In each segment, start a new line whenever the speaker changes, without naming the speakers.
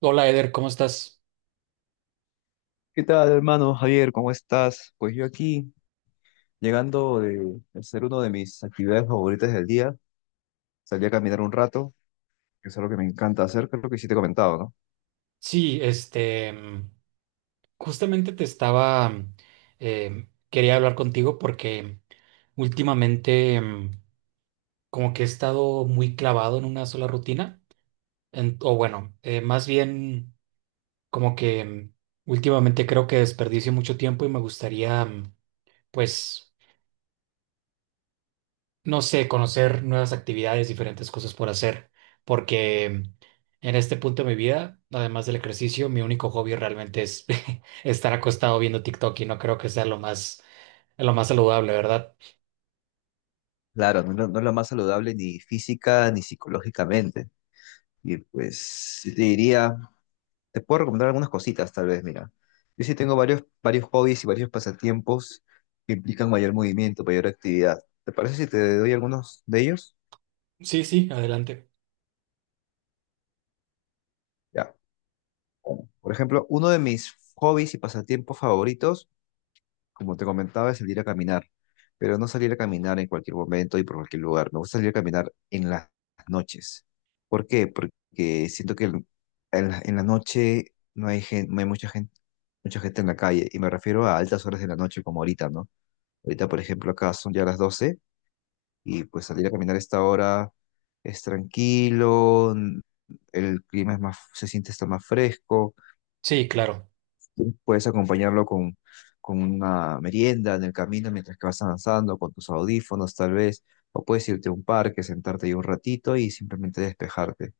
Hola Eder, ¿cómo estás?
¿Qué tal, hermano Javier? ¿Cómo estás? Pues yo aquí, llegando de hacer una de mis actividades favoritas del día, salí a caminar un rato, que es algo que me encanta hacer, que es lo que sí te he comentado, ¿no?
Sí, este, justamente te estaba, quería hablar contigo porque últimamente como que he estado muy clavado en una sola rutina, más bien como que últimamente creo que desperdicio mucho tiempo y me gustaría, pues no sé, conocer nuevas actividades, diferentes cosas por hacer, porque en este punto de mi vida, además del ejercicio, mi único hobby realmente es estar acostado viendo TikTok y no creo que sea lo más saludable, ¿verdad?
Claro, no, es la no es la más saludable ni física ni psicológicamente. Y pues sí te diría, te puedo recomendar algunas cositas, tal vez, mira. Yo sí tengo varios hobbies y varios pasatiempos que implican mayor movimiento, mayor actividad. ¿Te parece si te doy algunos de ellos?
Sí, sí, adelante.
Ya. Por ejemplo, uno de mis hobbies y pasatiempos favoritos como te comentaba, es salir a caminar, pero no salir a caminar en cualquier momento y por cualquier lugar. Me gusta salir a caminar en las noches. ¿Por qué? Porque siento que en la noche no hay mucha gente en la calle. Y me refiero a altas horas de la noche como ahorita, ¿no? Ahorita, por ejemplo, acá son ya las 12 y pues salir a caminar a esta hora es tranquilo, el clima se siente está más fresco.
Sí, claro.
Puedes acompañarlo con una merienda en el camino mientras que vas avanzando, con tus audífonos tal vez, o puedes irte a un parque, sentarte ahí un ratito y simplemente despejarte.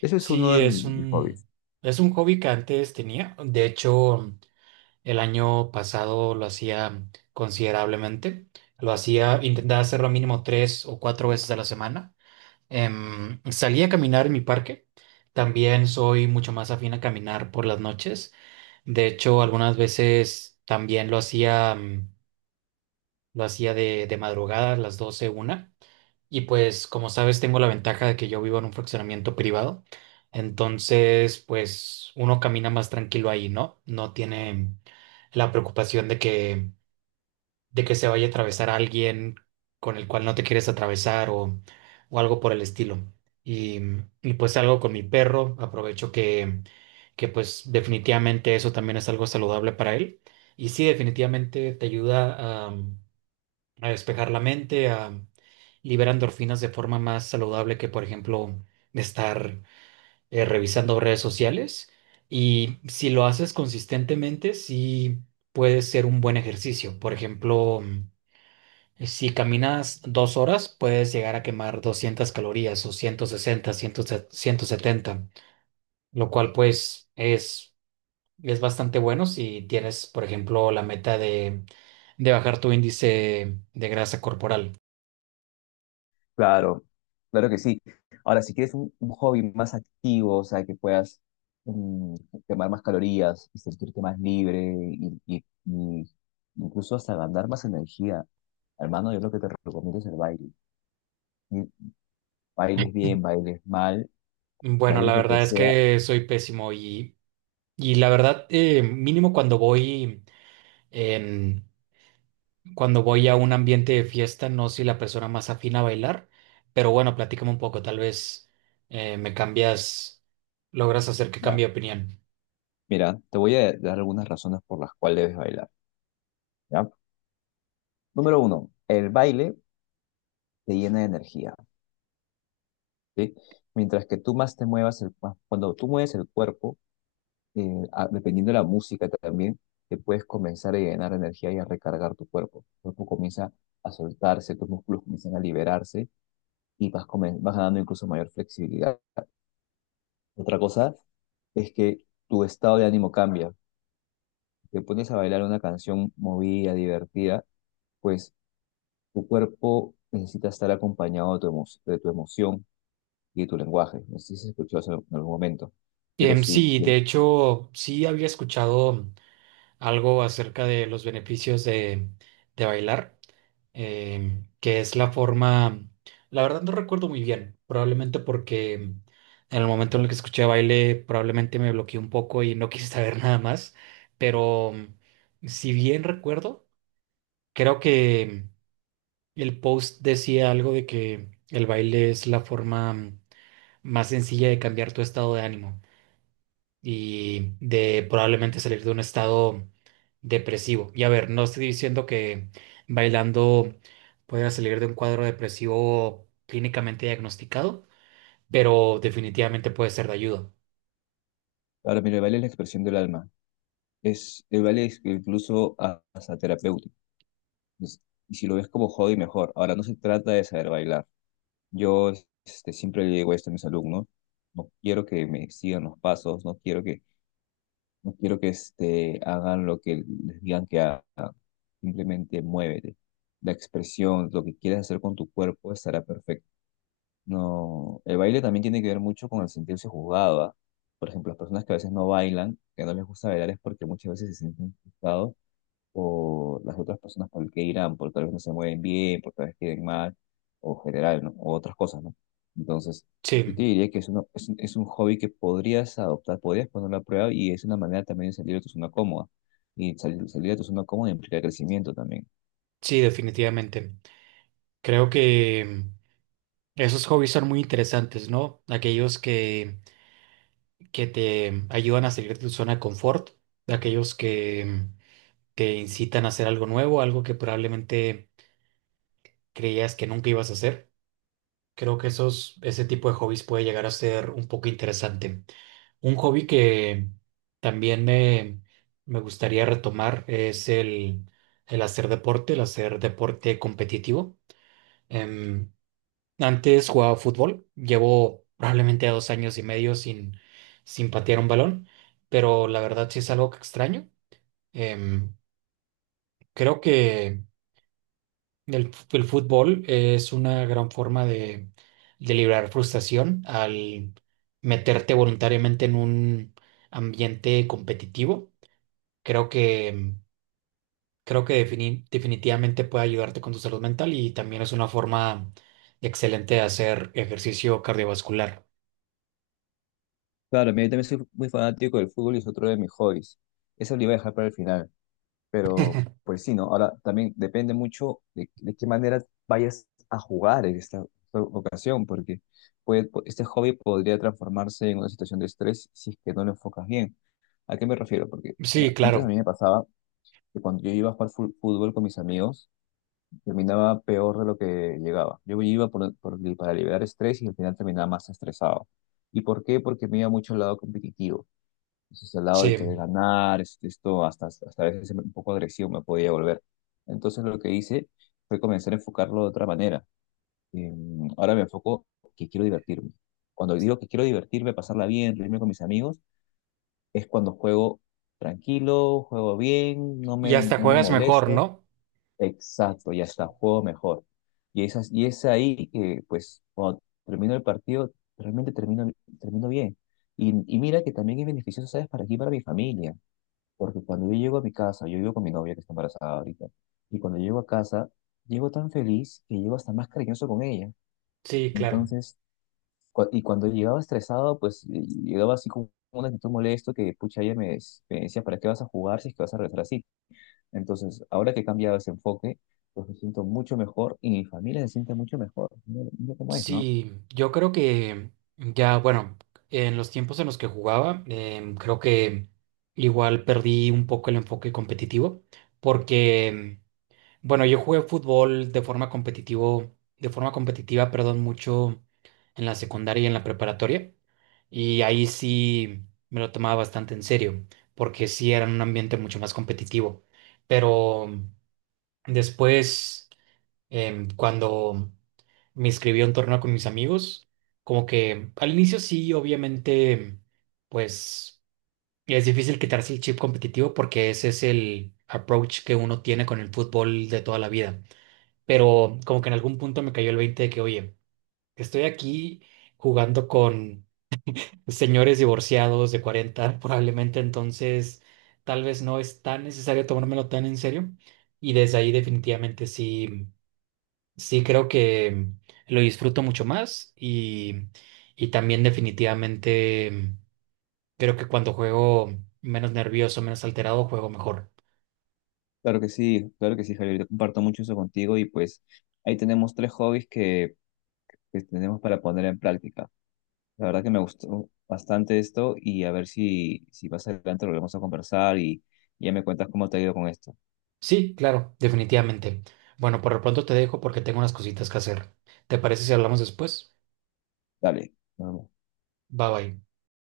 Eso es uno
Sí,
de mis hobbies.
es un hobby que antes tenía. De hecho, el año pasado lo hacía considerablemente. Lo hacía, intentaba hacerlo mínimo tres o cuatro veces a la semana. Salí a caminar en mi parque. También soy mucho más afín a caminar por las noches. De hecho, algunas veces también lo hacía, lo hacía de madrugada, a las 12, una. Y pues, como sabes, tengo la ventaja de que yo vivo en un fraccionamiento privado. Entonces, pues uno camina más tranquilo ahí, ¿no? No tiene la preocupación de que se vaya a atravesar alguien con el cual no te quieres atravesar o algo por el estilo. Y, y pues algo con mi perro, aprovecho que pues definitivamente eso también es algo saludable para él. Y sí, definitivamente te ayuda a despejar la mente, a liberar endorfinas de forma más saludable que, por ejemplo, estar revisando redes sociales. Y si lo haces consistentemente, sí puede ser un buen ejercicio. Por ejemplo, si caminas 2 horas, puedes llegar a quemar 200 calorías o 160, 70, lo cual pues es bastante bueno si tienes, por ejemplo, la meta de bajar tu índice de grasa corporal.
Claro, claro que sí. Ahora, si quieres un hobby más activo, o sea, que puedas mm, quemar más calorías y sentirte más libre y incluso hasta ganar más energía, hermano, yo lo que te recomiendo es el baile. Mm, Bailes bien, bailes mal,
Bueno, la
bailes lo que
verdad es
sea.
que soy pésimo y la verdad, mínimo cuando voy en, cuando voy a un ambiente de fiesta, no soy la persona más afín a bailar, pero bueno, platícame un poco, tal vez me cambias, logras hacer que cambie de opinión.
Mira, te voy a dar algunas razones por las cuales debes bailar, ¿ya? Número uno, el baile te llena de energía, ¿sí? Mientras que tú más te muevas, cuando tú mueves el cuerpo, dependiendo de la música también, te puedes comenzar a llenar de energía y a recargar tu cuerpo. Tu cuerpo comienza a soltarse, tus músculos comienzan a liberarse y vas ganando incluso mayor flexibilidad. Otra cosa es que tu estado de ánimo cambia. Si te pones a bailar una canción movida, divertida, pues tu cuerpo necesita estar acompañado de tu emoción y de tu lenguaje. No sé si se escuchó eso en algún momento, pero sí.
Sí, de hecho, sí había escuchado algo acerca de los beneficios de bailar, que es la forma, la verdad no recuerdo muy bien, probablemente porque en el momento en el que escuché baile, probablemente me bloqueé un poco y no quise saber nada más, pero si bien recuerdo, creo que el post decía algo de que el baile es la forma más sencilla de cambiar tu estado de ánimo y de probablemente salir de un estado depresivo. Y a ver, no estoy diciendo que bailando puedas salir de un cuadro depresivo clínicamente diagnosticado, pero definitivamente puede ser de ayuda.
Ahora, mira, el baile es la expresión del alma. El baile es incluso hasta terapéutico. Es- y si lo ves como hobby, mejor. Ahora, no se trata de saber bailar. Yo siempre le digo esto a mis alumnos. No quiero que me sigan los pasos, no quiero que hagan lo que les digan que hagan. Simplemente muévete. La expresión, lo que quieres hacer con tu cuerpo estará perfecto. No, el baile también tiene que ver mucho con el sentirse juzgado, ¿ah? Por ejemplo, las personas que a veces no bailan, que no les gusta bailar es porque muchas veces se sienten juzgados por las otras personas por el que irán, por tal vez no se mueven bien, por tal vez queden mal, o general, ¿no? O otras cosas, ¿no? Entonces, yo te
Sí,
diría que es un hobby que podrías adoptar, podrías ponerlo a prueba y es una manera también de salir de tu zona cómoda. Y salir de tu zona cómoda implica crecimiento también.
sí, definitivamente. Creo que esos hobbies son muy interesantes, ¿no? Aquellos que te ayudan a salir de tu zona de confort, de aquellos que te incitan a hacer algo nuevo, algo que probablemente creías que nunca ibas a hacer. Creo que esos, ese tipo de hobbies puede llegar a ser un poco interesante. Un hobby que también me gustaría retomar es el hacer deporte competitivo. Em, Antes jugaba fútbol, llevo probablemente 2 años y medio sin, sin patear un balón, pero la verdad sí es algo que extraño. Em, Creo que el, el fútbol es una gran forma de liberar frustración al meterte voluntariamente en un ambiente competitivo. Creo que, creo que definitivamente puede ayudarte con tu salud mental y también es una forma excelente de hacer ejercicio cardiovascular.
Claro, mira, yo también soy muy fanático del fútbol y es otro de mis hobbies. Es el Pero pues sí, ¿no? Ahora también depende mucho de qué manera vayas a jugar en esta ocasión, porque este hobby podría transformarse en una situación de estrés si es que no lo enfocas bien. ¿A qué me refiero? Porque
Sí,
mira, antes a
claro.
mí me pasaba que cuando yo iba a jugar fútbol con mis amigos, terminaba peor de lo que llegaba. Yo iba para liberar estrés y al final terminaba más estresado. ¿Y por qué? Porque me iba mucho al lado competitivo entonces, al lado
Sí,
de querer ganar, este, esto hasta a veces un poco agresivo me podía volver. Entonces, lo que hice fue comenzar a enfocarlo de otra manera. Eh, ahora me enfoco que quiero divertirme. Cuando digo que quiero divertirme, pasarla bien, reírme con mis amigos, es cuando juego tranquilo, juego bien, no
y
me,
hasta
no me
juegas mejor,
molesto.
¿no?
Exacto, y hasta juego mejor. Y es ahí que, pues, cuando termino el partido, realmente termino bien. Y mira que también es beneficioso, ¿sabes? Para aquí, para mi familia. Porque cuando yo llego a mi casa, yo vivo con mi novia que está embarazada ahorita, y cuando llego a casa, llego tan feliz que llego hasta más cariñoso con ella.
Sí, claro.
Entonces, y cuando llegaba estresado, pues llegaba así como una actitud molesto que, pucha, ella me decía, ¿para qué vas a jugar si es que vas a regresar así? Entonces, ahora que he cambiado ese enfoque, pues me siento mucho mejor y mi familia se siente mucho mejor. Mira, mira cómo es, ¿no?
Sí, yo creo que ya, bueno, en los tiempos en los que jugaba, creo que igual perdí un poco el enfoque competitivo, porque, bueno, yo jugué fútbol de forma competitivo, de forma competitiva, perdón, mucho en la secundaria y en la preparatoria, y ahí sí me lo tomaba bastante en serio, porque sí era un ambiente mucho más competitivo, pero después... cuando me inscribí a un torneo con mis amigos, como que al inicio sí, obviamente, pues es difícil quitarse el chip competitivo porque ese es el approach que uno tiene con el fútbol de toda la vida. Pero como que en algún punto me cayó el 20 de que, oye, estoy aquí jugando con señores divorciados de 40 probablemente, entonces tal vez no es tan necesario tomármelo tan en serio. Y desde ahí definitivamente sí. Sí, creo que lo disfruto mucho más y también definitivamente creo que cuando juego menos nervioso, menos alterado, juego mejor.
Claro que sí, Javier, yo comparto mucho eso contigo y pues ahí tenemos tres hobbies que tenemos para poner en práctica. La verdad que me gustó bastante esto y a ver si más adelante volvemos a conversar y ya me cuentas cómo te ha ido con esto.
Sí, claro, definitivamente. Bueno, por lo pronto te dejo porque tengo unas cositas que hacer. ¿Te parece si hablamos después?
Dale. Nos vemos.
Bye bye.